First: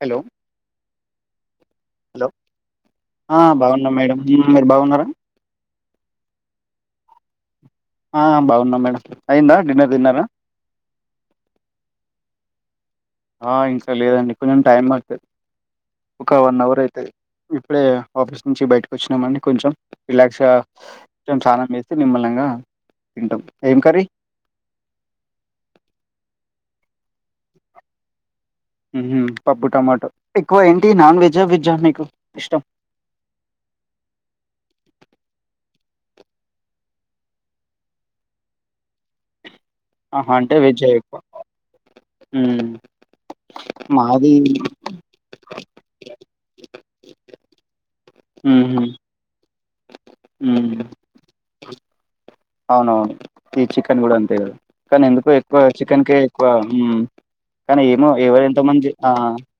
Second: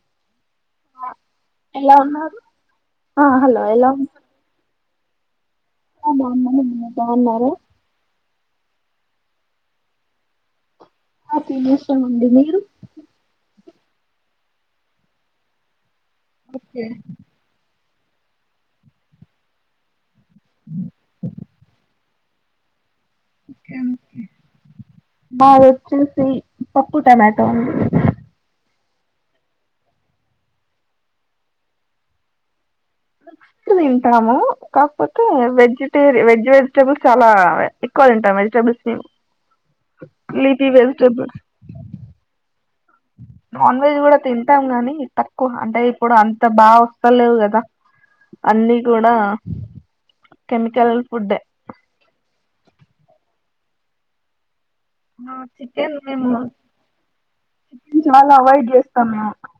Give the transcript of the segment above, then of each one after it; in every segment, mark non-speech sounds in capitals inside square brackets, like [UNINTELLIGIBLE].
Hello ఎలా hello ఉన్నారు ఆ బాగున్నా మేడం మీరు బాగున్నారా. ఆ బాగున్నా మీరు బాగున్నారా ఆ బాగున్నాం మేడం అయిందా డిన్నర్ తిన్నరా. ఆ తీనేసం అండి మీరు ఆ ఇంకా లేదండి కొంచెం టైం పడుతది. ఒక వన్అవర్ అయితది ఇప్పుడే ఆఫీస్ నుంచి బయటకు వచ్చినామండి కొంచెం రిలాక్స్ గా కొంచం స్నానం చేసి నిమ్మల్లంగా హ్మ్ మాది వచ్చేసి పప్పు టమాటో అండి. హుహు పప్పు టమాటో ఎక్కువ ఏంటి నాన్ వెజ్ ఆ, వెజ్ ఆ మీకు ఇష్టం. ఎక్కు తింటాము కాకపోతే, వెజిటేరి వెజ్ వెజిటేబుల్స్ చాలా ఎక్కువ తింటాము వెజిటబుల్స్ మేము. ఆహా అంటే వెజ్ ఏ ఎక్కువా. యూ నాన్ వెజ్ కూడా తింటాం గాని తక్కువ, అంటే ఇప్పుడు అంత బాగు వస్త లేవు కదా. అన్ని ఉహు కూడా ఉమ్ కెమికల్ ఫుడ్ డే అవునవును ఈ చికెన్ కూడా అంతే కదా కానీ ఎందుకో ఎక్కువ చికెన్ కే ఎక్కువా హు కానీ చికెన్ ఏమో చాలా ఎవరు ఎంతో అవాయిడ్ మంది చేస్తాం ఆ మేము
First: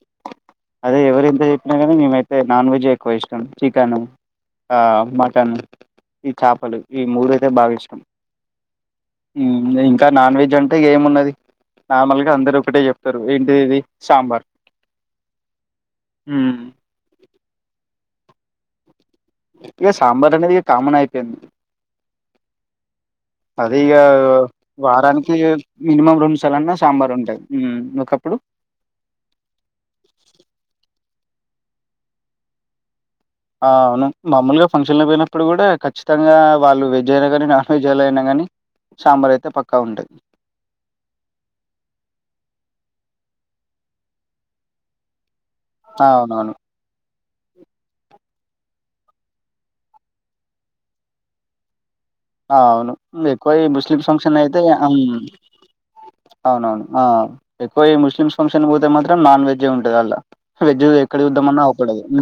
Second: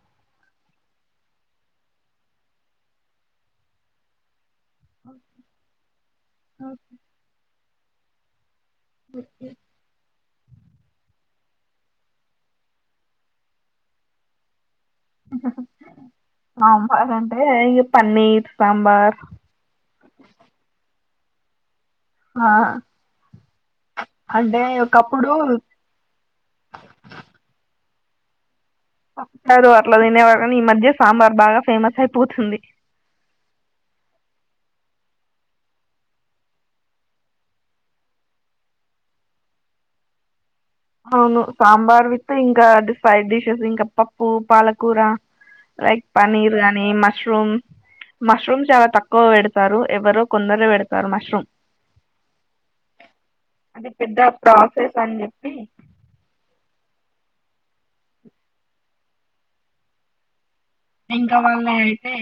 అదే ఎవరు ఎంత చెప్పినా కానీ మేము అయితే నాన్ వెజ్ ఐ ఎక్కువ ఇష్టం. చికెను, ఆ మటన్. ఈ చాపలు ఈ మూడు అంటే బాగా ఇష్టం ఏంలే ఇంకా నాన్ వెజ్ అంటే ఏమున్నది నార్మల్ గా అందరు ఒకటే చెప్తారు ఏంటిది ఇది సాంబార్. హు హ్మ్. సాంబార్ అంటే ఇక పన్నీర్ సాంబార్ ఎ ఆ అది ఇగ అంటే ఒకప్పుడు వారానికి మినిమం రెండు సార్లు అన్న సాంబార్ ఉంటది. హు కప్పుడు చెప్తారు అట్ల తినేవారాని ఈ మధ్య సాంబార్ ఫేమస్ అయిపోతుంది ఆ అవును మామూలుగా ఫంక్షన్ లో పోయినప్పుడు కూడా ఖచ్చితంగా వాళ్లు వెజ్ అయినా కానీ నాన్ వెజ్ అయినా కానీ సాంబార్ అయితే పక్క ఉంటది అవును సాంబార్ విత్ ఇంకా ఫైడ్ డిషెస్ ఇంకా పప్పు పాలకూర లైక్ అవునవును పనీర్ అని మస్ మష్రూమ్ మష్రూమ్ చాలా తక్కువ పెడతారు ఎవరో కొందరే పెడతారు మష్రూమ్ అవును ఎక్కువ ఈ అది ముస్లిం పెద్ద ఫంక్షన్ లో అయితే ప్రాసెస్ ఆమ్ అని చెప్పి అవును అవును ఆ ఎక్కువ ఇ ముస్లిమ్స్ ఫంక్షన్ పోతే మాత్రం నాన్ వెజ్ ఐ ఉంటది అలా ఇంకా వాళ్ళ అయితే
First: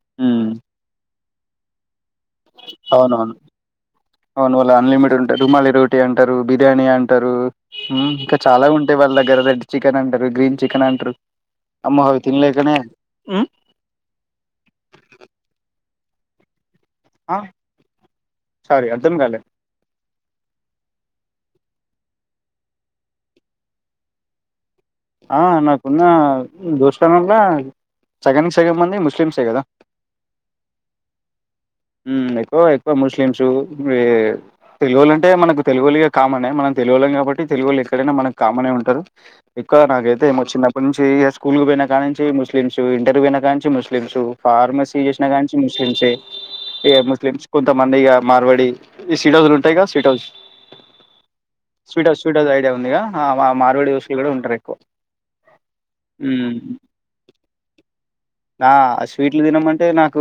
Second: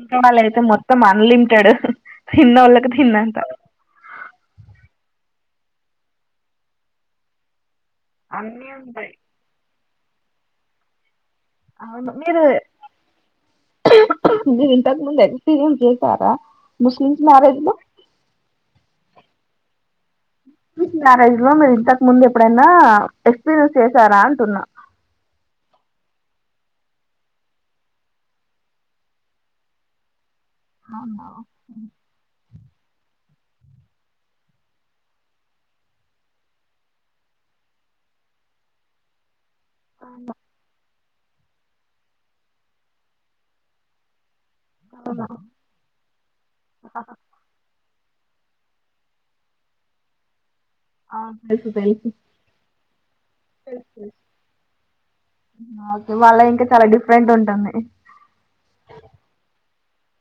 ఇంకా వాళ్లు హ్మ్ అయితే మొత్తం అన్లిమిటెడ్ తిన్న వోళ్ళకి తిన్న అవునవును అంత అవును వాళ్ల అన్లిమిటెడ్ ఉంటారు రుమాలి రోటీ అంటారు బిర్యానీ అంటారు యూ ఇంకా చాలా ఉంటాయి వాళ్ళ దగ్గర దగ్గ చి చికెన్ అంటారు గ్రీన్ చికెన్ అంటారు అమ్మో అవును అవి మీరు తినలేకనే హ్మ్ మీరు ఇంతకు ముందు ఎక్స్పీరియన్స్ చేస్ తారా ముస్లిమ్స్ ఆ మ్యారేజ్ లో సారీ అర్థం కాలే ముస్లిమ్స్ మ్యారేజ్ లో మీరు ఇంతకు ముందు ఎప్పుడైనా ఎక్స్పీరియన్స్ చేసారా అంటున్నా ఆ నాకున్న దోస్తునల సగానికి సగం మంది ముస్లిమ్సే కదా అవునవు హ్మ్ ఎక్కువ ఎక్కువ ముస్లింసూ ఈ తెలుగోళ్లంటే మనకు తెలుగోలిగా కామనే మనం తెలుగోళ్ళం కాబట్టి తెలుగోళ్ళు ఎక్కడైనా మనకు కామనే ఉంటారు క నాకైతే ఏమో చిన్నప్పటి నుంచి తీ ఇగ స్కూల్ కు పోయినా కాని నుంచి ముస్లిమ్స్ ఇంటర్ పోయినా కా నుంచి ముస్లిమ్స్ ఫార్మసీ చేసినా కా నుంచి ముస్లిమ్స్ ఇక ముస్లిమ్స్ కొంత మన్ దిగా మార్వడి ఈ సీట్ హౌస్లు ఉంటాయి సీట్ హౌస్ తెలుసు sweet house sweet house idea ఉందిగా ఆ మా మారువడి వససులు కూడా ఉంటరి ఆ ఓకే వాళ్ళ ఇంకా చాలా డిఫరెంట్ ఉంటుంది అంటే నాకు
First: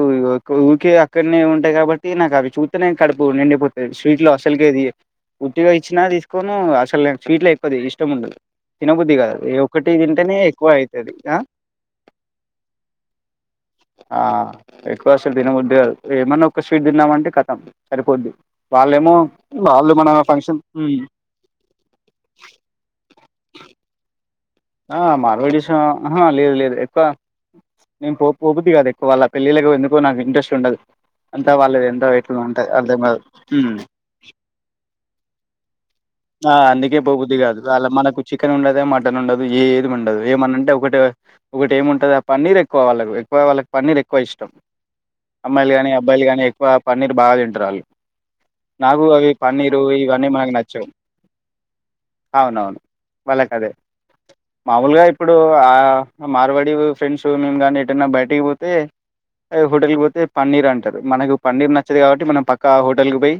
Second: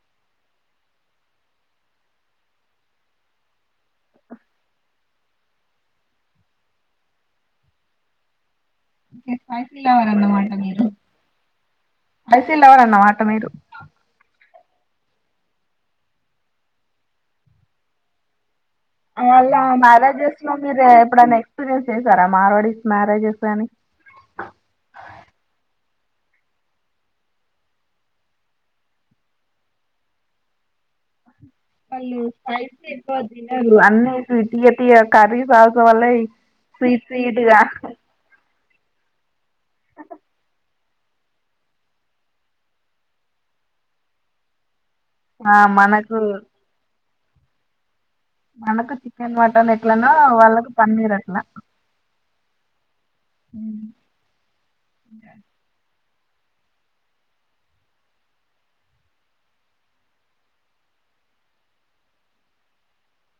ఊరికే అక్కడనే ఉంటాయ్ కాబట్టి నాకు అవి చూత్తనే కడుపు నిండిపోతది స్వీట్లు అస్సల్కే ది ఉత్తిగా ఇచ్చినా తీసుకోను అసలు నేన్ స్వీట్ లే కొద్ది ఇష్టం ఉండదు తిన బుద్ధి కాదు ఏ స్పైసీ ఒక్కటి లవర్ తింటేనే అన్నమాట ఎక్కువ అయితది ఆ మీరు ఆ ఎక్కువ అసలు తినబుద్ధి కాదు ఏమన్నా ఒక స్వీట్ తిన్నామంటే ఖతం సరిపోద్ది వాళ్ళేమో అళ్ళ వాళ్ళు మన మ్యారేజెస్ లో ఫంక్షన్ మీరు హ్మ్. ఎప్పుడైనా ఎక్స్పీరియన్స్ చేసారా మార్వడిస్ మ్యారేజెస్ అని ఆ మార్వడిస్ ఆ ఆహా లేదు లేదు ఎక్కువ నేను పో పోపుద్ది కాదు ఎక్కువ వాళ్ళ పెళ్ళిళ్లకు ఎందుకో నాకు ఇంట్రెస్ట్ ఉండదు అంతా వాళ్ళది ఎంత వాళ్ళు ఎట్లా ఉంటది స్పైసీ అర్థం ఎక్కువ కాదు తినరు హ్మ్. అన్నీ స్వి తియ్య తియ్యగా కర్రీ సాస్ వల్ల ఆ అందుకే స్వీట్ పోబుద్ది స్వీట్గా కాదు అలా మనకు చికెన్ ఉండదు మటన్ ఉండ ఏది ఉండదు ఏమన్న అంటే ఒకటె ఒకటి ఏముంటది ఆ పన్నీర్ ఎక్కువ వాళ్ళకు ఎక్కువ వాళ్ళకి పన్నీర్ ఎక్కువ ఇష్టం ఆ అమ్మాయిలు గానీ అబ్బాయిలు మనకు గానీ ఎక్కువ ప పన్నీర్ బాగా తింటరు వాళ్ళు మనకు నాకు అవి చికెన్ మటన్ పన్నీరు ఎట్లేనో ఇవన్నీ మనకు వాళ్ళకు నచ్చవు పన్నీర్ అట్ల అవునవును వాళ్లకదే మామూలుగా ఇప్పుడు ఆ మార్వాడి ఫ్రెండ్స్ మేము కానీ ఎటన్నా బయటకి పోతే హోటల్కి పోతే పన్నీర్ అంటరు మనకు పన్నీర్ నచ్చదు కాబట్టి మనం పక్కా హోటల్కి పోయి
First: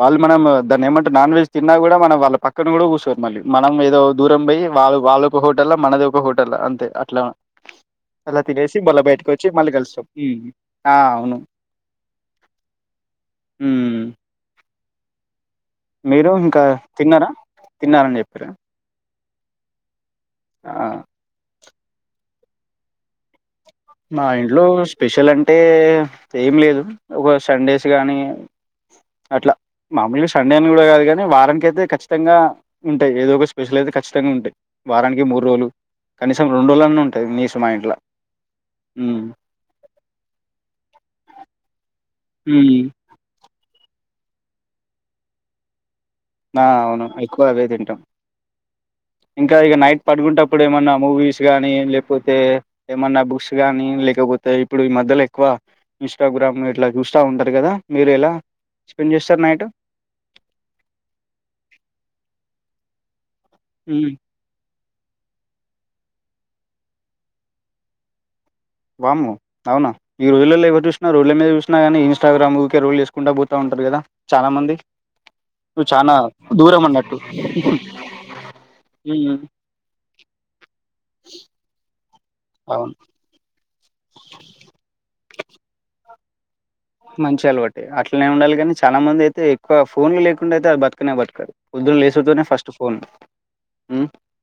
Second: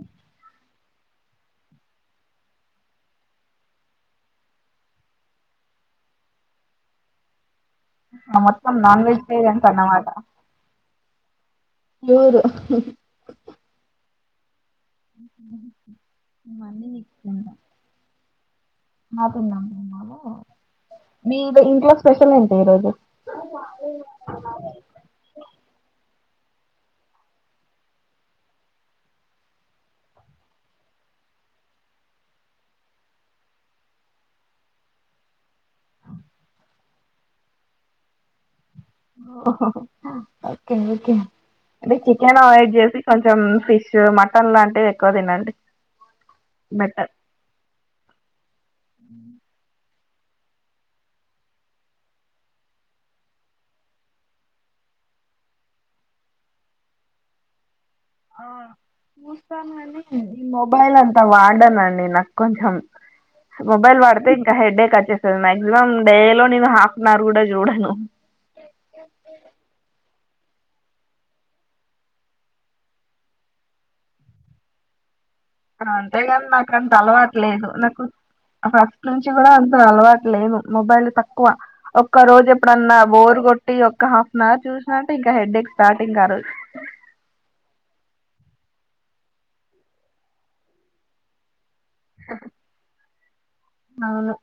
వాల్ మనమ్ దాన్ని ఏమంటే నాన్ వెజ్ తిన్నా కూడా మనం వాళ్ళ పక్కన కూడా కూర్చొరు మళ్ళీ మనం ఏదో దూరం పోయి వాళ్ళు వాళ్ళోక హోటల్ల మనది ఒక హోటల్ల అంతే అట్లా అలా మొత్తం తినేసి మల్ల నాన్ బయటకు వచ్చి వెజిటేరియన్స్ మళ్ళీ కలుస్తాం అన్నమాట ఉమ్ ఆ అవును ప్యూర్ ఉమ్ మీరు ఇంకా తిన్నారా తిన్నరం చెప్ ర మాకున్న ఇన్నాళ్లు మీ ఇంట్లో స్పెషల్ ఏంటి ఈరోజు మా ఇంట్లో స్పెషల్ అంటే ఏం లేదు. ఒక సండేస్ కానీ అట్లా మామూలుగా సండే అని కూడా కాదు కానీ వారానికి అయితే ఖచ్చితంగా ఉంటాయి ఏదో ఒక స్పెషల్ అయితే ఖచ్చితంగా ఉంటాయి. వారానికి మూడు రోజులు కనీసం రెండు రోజుల అన్నీ ఉంటాయి నీస్ మా ఇంట్ల హ్మ్ ఓకే ఓకే అంటే అవాయిడ్ హ్మ్ చేసి కొంచెం ఫిష్ మటన్ లాంటివి ఎక్కువ తినండి. ఆ అవును బెటర్ ఎక్కువ అవే తింటాం ఇంకా ఇక నైట్ పడుకుంటప్పుడు ఏమన్నా మూవీస్ కానీ లేకపోతే ఏమన్నా బుక్స్ కానీ లేకపోతే ఇప్పుడు ఈ మధ్యలో ఎక్కువ ఇన్స్టాగ్రామ్ ఇట్లా చూస్తా ఉంటారు కదా మీరు ఎలా ఆ స్పెండ్ చేస్తారు నైట్? మొబైల్ వాడనండి నాకు కొంచెం మొబైల్ హ్మ్ వాడుతే ఇంకా హెడేక్ మాక్సిమం డే లో నేను హాఫ్ అన్ అవర్ కూడా చూడాను. వామ్మో! అవునా? ఈ రోజులలో ఎవరు చూసినా రోజల మీద చూసినా కానీ ఇస్టాగ్రామ్ రోల్ చేసుకుంటా పోతా ఉంటారు కదా చాలా మంది నువ్వు చానా అంతేగాని నాకు దూరం అంత అన్నట్టు అలవాటు లేదు. నాకు ఫస్ట్ నుంచి ఉమ్ కూడా అంత అలవాటు లేదు మొబైల్ తక్కువ ఒక రోజు అవును ఎప్పుడన్నా బోర్ కొట్టి ఒక హాఫ్ అన్ అవర్ చూసినట్ ఇంకా హెడ్డేక్ స్టార్ట్ ఇంకా ఆ రో మంచి అలవాటే అట్లనే ఉండాలి. కానీ చాలా మంది అయితే ఎక్కువ ఫోన్లు లేకుండా అయితే అది బతుకనే బతుకరు. పొద్దునా లేసుడు తోనే ఫస్ట్ ఫోన్ అవును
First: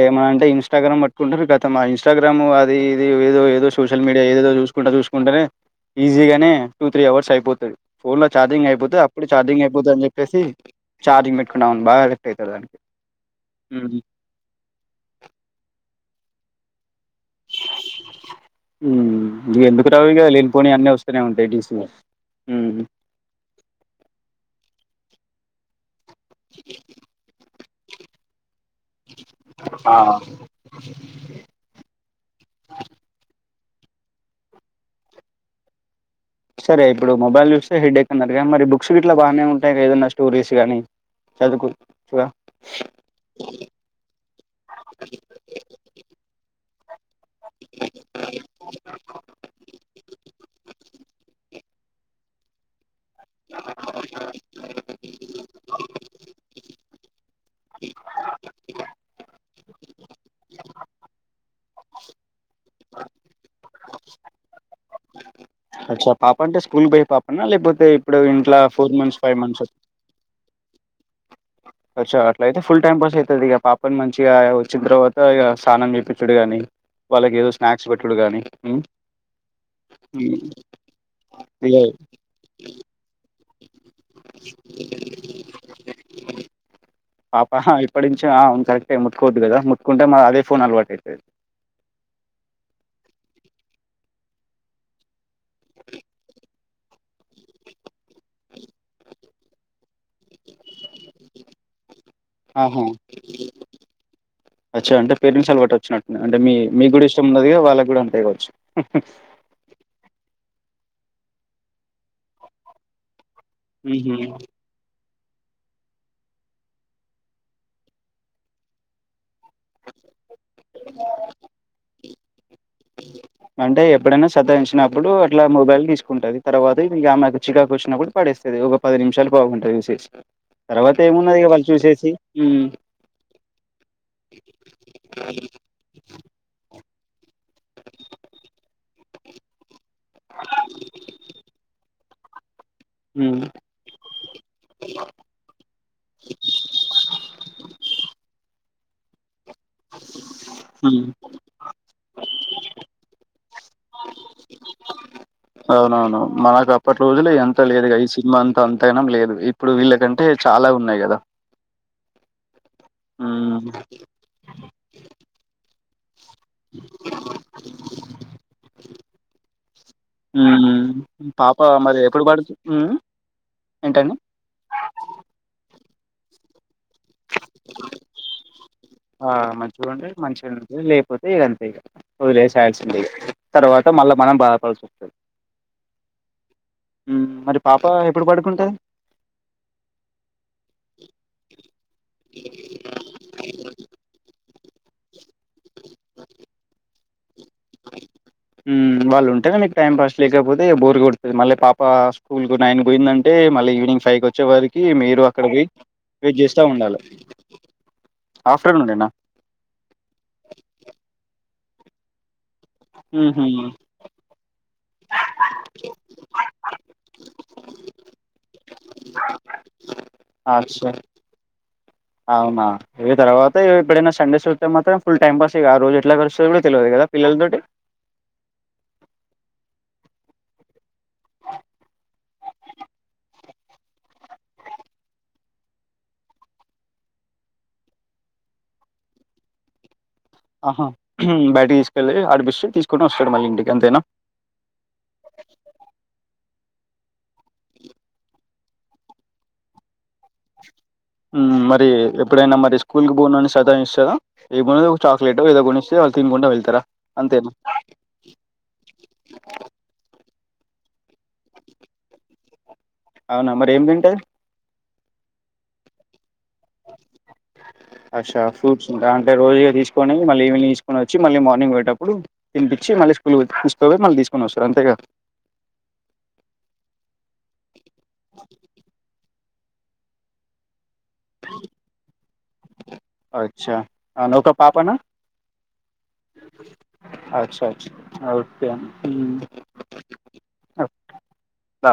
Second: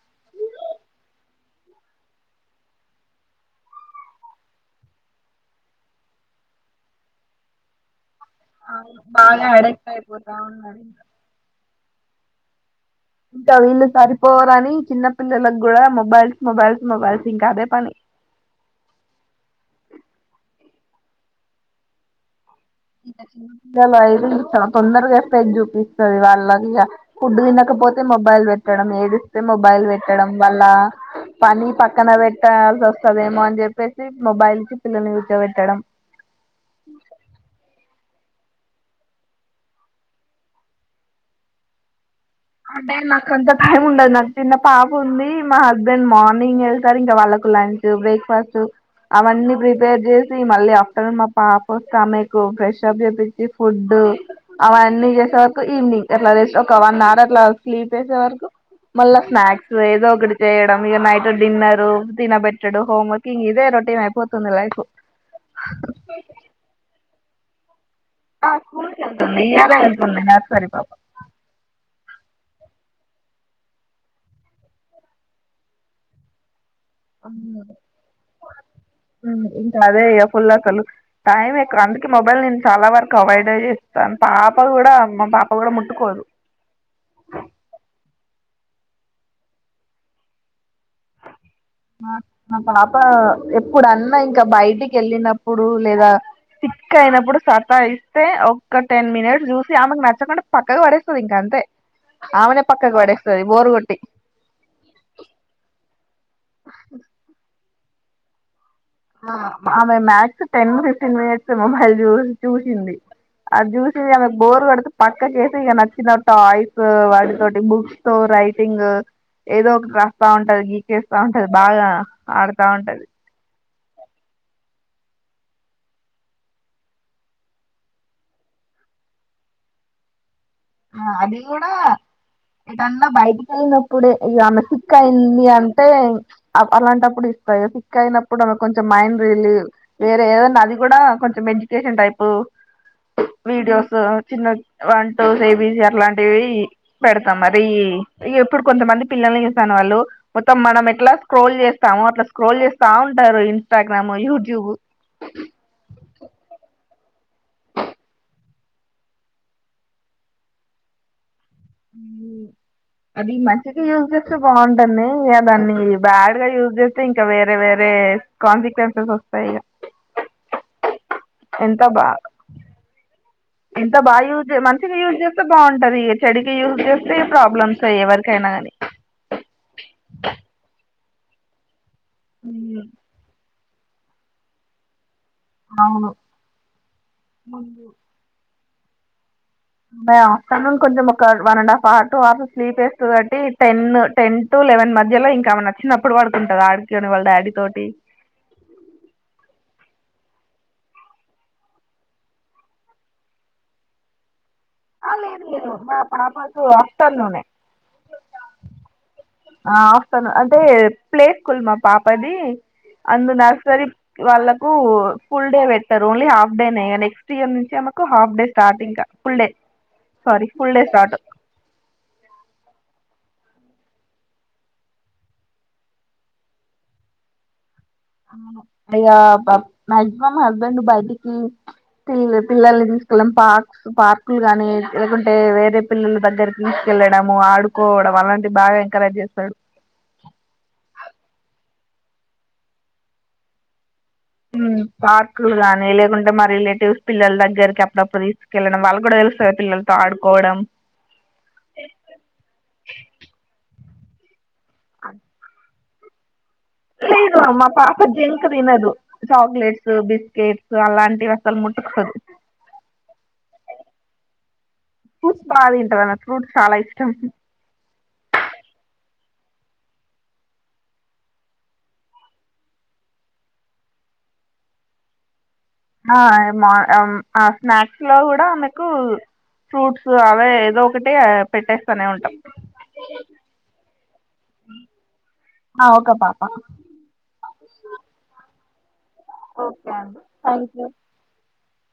ఏమనా అంటే ఇన్స్టాగ్రామ్ పట్టుకుంటారు ఖాతం మా ఇంస్టాగ్రామ్ అది ఇది ఏదో ఏదో సోషల్ మీడియా ఏదేదో చూసుకుంట చూసుకుంటేనే ఈజీగా నే టూ త్రీ అవర్స్ అయిపోతుంది ఫోన్ లో ఛార్జింగ్ అయిపోతే అవును అడు బాగా చార్జింగ్ అడిక్ట్ అయిపోతుందిని అయిపోతా చెప్పేసి ఉన్నారు చార్జింగ్ పెట్ వు బాగాలెట్ అవుతారు దానికి ఇంకా వీళ్ళు ఉమ్ సరిపోవరని చిన్నపిల్లలకు కూడా మొ మొబైల్స్ మొబైల్స్ మొబైల్స్ ఇంకా అదే పని ఉమ్ ఎందుకు రావుగా లే పోనీ అన్నీ వస్తూనే ఉంటాయి డడిసీ [UNINTELLIGIBLE] పేజీ ది వాళ్ళగగా ఫుడ్ తినక లేకపోతే మొబైల్ పెట్ ట్ట ఏదిస్తే మొబైల్ ఆ పెట్టడం వల్ల పని పక్కన పెట్టాల్సి వస్తదేమో అని చెప్ చెప్పేసి మొబైల్ కి పిల్లని కూర్చోబెట్టడం సరే ఇప్పుడు మొబైల్ హెడ్డేక్ అన్నారు కానీ మరి బుక్స్ గ ఇట్లా బాగానే ఉంటాయి ఏదన్నా స్టోరీస్ గానీ చదువుకోవచ్చుగా అంటే నాకు అంత టైం ఉండదు నాకు చిన్న పాప ఉంది మా హస్బెండ్ మార్నింగ్ ఎ వాళ్కు లంచ్ బ్రేక్ ఫాస్ట్ అవన్నీ ప్రిపేర్ చేసి మళ్ళ ఆఫ్టర్నూన్ పాప స గోకాస్ చాబ్ చెప్పేచి ఫుడ్ అవన్నీ చేసే వరకు ఈవినింగ్ ఎట్లా ఒక వన్ అవర్ క్లా స్లీప్ ఎసే వరకు మళ్ళా స్నాక్స్ ఏదో ఒకటి చేయడం ఇగ నైట్ డిన్నర్ తినబెట్టడు హోమ్వర్కి ఇంగ్ ఇదే రొటీమ్ అయిపోతుంది లైఫ్ అచ్చ పాపన్ంట స్కూల్ బోయే పాపన నా లేపోతే ఆ స్కూల్ ఎళ్తుంది ఈయలే ఎళ్తుంది నర్సరీ పాప వచ్చ అట్ల అయితే ఫుల్ టైం పాస్ అవుతుంది ఇక పాపని మంచిగా వచ్చిన తర్వాత ఇక స్నానం చేపిచుడు గాని వాళ్ళకి ఏదో స్నాక్స్ పెట్టుడు గాని ఉమ్ ఇంకా అదే ఇ ఫుల్ అసలు టైం ఎ ఇగ అందుక మొబైల్ నేను చాలా వరకు అవాయిడ్ డై తన పాప కూడా మా పాప కూడా ముట్టుకోదు కరెక్ట్ అ ముతుకోవద్దు కదా ముట్టుకుంటే మరి అదే ఫోన్ అలవాటు ఐతది మా పాప ఎప్పుడు అన్నా ఇంకా బయటికి ఎళ్ళినప్పుడు లేదా సిక్ అయినప్పుడు సతాయి సే ఒక్క టెన్ మినిట్స్ జూసి ఆమె క్ న చ్చకుంటే పక్కకు పడస్తది ఇంకా అంతే ఆమెనే ఆహా పక్కకు పడేస్తది బోరుగొట్టి అచ్చా అంటే పేరెంట్స్ అలవాటు వచ్చినట్టుంది అంటే మీ మీకు కూడా ఇష్టం ఉన్నది వాళ్ళ కూడా అంతే ఇవచ్చు అ ఆమె max ten fifteen minutes mobile చూసి చూసింది ఆ చూసి ఉహు ఆమె బోర్ కొడు పక్కకేసి ఇక నచ్చిన టాయిస్ వాటి తోటి బుక్స్ తో రైటింగ్ ఏదో ఒకటి రాస్తా ఉంటది గీకేస్తా ఉంటది బాగా ఆడుతా ఉంటది అంటే ఎప్పుడైనా సతాయించినప్పుడు అట్లా మొబైల్ తీసుకుంటుది తర్వాత ఆమెకు చికాకు వచ్చినప్పుడు పడేస్తుది ఒక పది నిమిషాలు పోకుంటయి చూసేసి తర్వాత అది ఏమున్నది ఇగ వాళ్ళు కూడా చూసేసి హ్మ్ ఏదన్నా బయటిక వెళ్ళినప్పుడే ఈ అనసిక్క అయింది అంటే అలాంటప్పుడు ఇస్తాయి సిక్ అయినప్పుడు ఆమె కొంచెం మైండ్ రిలీవ్ వేరే ఏదైన్నా అది కూడా కొంచెం ఎడ్యుకేషన్ టైప్ ఆ హ్మ్ వీడియోస్ చిన్న వట్ కేబీసి అట్లాంటివి పెడ్తాం మరి ఇప్పుడు కొంతమంది పిల్లల్ని న వాళ్ళు మొత్తం మనం హ్మ్ ఎట్ల స్క్రోల్ చేస్తామో అట్ల స్క్రోల్ చేస్తా ఉంటారు. ఇన్స్టాగ్రామ్, యూట్యూబ్ అవునవును మనక్ అప్పట్ రోజుల్లో ఈ అంత లేదుగ ఈ సినిమా అంత అంతగనం లేదు ఇప్పుడు వీళ్ళకంటే చాలా ఉన్నాయి కదా అది హ్మ్ మంచిగా యూజ్ చేస్తే బాగుంటది. ఇగ దాన్ని బ్యాడ్గా యూజ్ చేస్తే ఇంకా వేరే వేరే కాన్సిక్వెన్సెస్ వస్తాయి ఇగ హ్మ్ పాప ఎంత మరి బా ఎప్పుడు పడుతు హ్మ్ ఎంత ఏంటండి? బాగా యూజ్ మంచిగా యూజ్ చేస్తే బాగుం టది. చెడుకి యూజ్ చేస్తే ప్రాబ్లమ్స్ ఏ ఎవరికైనా గని ఆ మంచిగా ఉంటే మంచిగా ఉంటది. లే పోతే ఇగ అంతే ఇగ వదిలేయాల్సిందే ఇగ తర్వాత మళ్ళా మనం బాధపడాల్సి వస్తది అవును మరి పాప ఎప్పుడు పడుకుంటది. బై ఆఫ్టర్నూన్ కొంచం ఒక one and half hour to hour sleep ఏస్త కాబట్టి టెన్ టెన్ టు లెవెన్ మధ్యలో ఇంకా ఆమె నచ్చినప్పుడు పడుతుంటది ఆడికైన వాళ్ళ డాడీ తోటి మ్ వాళ్లుంటేనే మీకు టైం పాస్ లేకపోతే ఇగ బోర్ కొడ్తది. మళ్ళీ పాప స్కూల్కు నైన్కి పోయిందంటే మళ్ళ ఈవినింగ్ ఫైవ్కి వచ్చే వారి కీ ఆ మీరు లేదు అక్కడ్కి లేదు మా వెయిట్ పాపకు చేస్తా ఉండాలె ఆఫ్టర్నూనే ఆఫ్టర్నూనేనా ఆ ఆఫ్టర్నూన్ అంటే ప్లేస్ స్కూల్ మా పాపది అందు హుహు. నర్సరీ వాళ్ళకు ఫుల్ డే పెట్టరు ఓన్లీ హాఫ్ డేనే ఇగ నెక్స్ట్ ఇయర్ నుంచి ఆమెకు హాఫ్ డే స్టార్ట్ ఇంకా full day sorry full day అచ్చా! స్టార్ట్ అవునా ఇగ తర్వాత ఇగ ఎప్పుడైన సండేస్ వస్తే మాత్రం ఫుల్ టైం పాస్ ఇగ ఆ రోజు ఎట్లా గడుస్తుందో కూడా తెల్వది కదా పిల్లలతోటి అవును ఇగ బా మాక్సిమం హస్బెండ్ బయటికి పిల్ పిల్లల్ని తీస్కెళ్లడం పార్క్స్ పార్కులు గాని లేకుంటే వేరే పిల్లల దగ్గర తీస్కెళ్లడము, ఆడుకోవడం అలాంటి బాగా ఎంకరేజ్ చేస్తాడు. ఆహా బయటకి తీస్కెళ్ళి ఆడిపిస్తే తీస్కోని వస్తాడు మళ్ళీ ఇంటికి అంతేనా ఉమ్ పార్కులు గానీ లేకుంటే మరి లె చూస్ పిల్లల దగ్గర్కి అప్పుడప్పుడు తీస్కెళ్ళడం వాళ్ళక్ గుడా తెలుస్తాది పిల్లలతో ఆడు మ్ మరి ఎప్పుడైనా మరి స్కూల్కు పోను అని సతాయిస్ కదా రిబ్బను ఓ చాక్లెట్ ఏదో కొనిస్ వాళ్లు తినుకుంటా వెల్ లేదు మా పాప జంక్ తినదు చాక్లెట్స్ బిస్ కేక్స్ అలాంటివి అస్సలు ముట్కోదు అవునా మరి ఏం తింటది ఫ్రూట్స్ బాగా తింటాది ఫ్రూట్ చాలా ఇష్టం అచ్చా ఫ్రూట్స్ ఉంటా అంటే రోజు తీసుకని మళ్ళీ ఈవినింగ్ తీసుకొనిచ్చి మళ్ళీ మార్నింగ్ పోయేటప్పుడు తినిపిచ్చి మళ్ళీ స్కూల్కి తీసుక పోయి మళ్ళీ తీసుకని వస్తారు అంతేగదా ఆ మా ఆ స్నాక్స్ లో కూడా మీకు ఫ్రూట్స్ అవే ఏదో ఒకటె పెట్టేస్తాను ఉంటాం అచ్చా అవును ఒక పాపనా ఆ ఒక పాప అచ్చా అచ్చా [INAUDIBLE] ఓకే అండి థ్యాంక్యు ఆ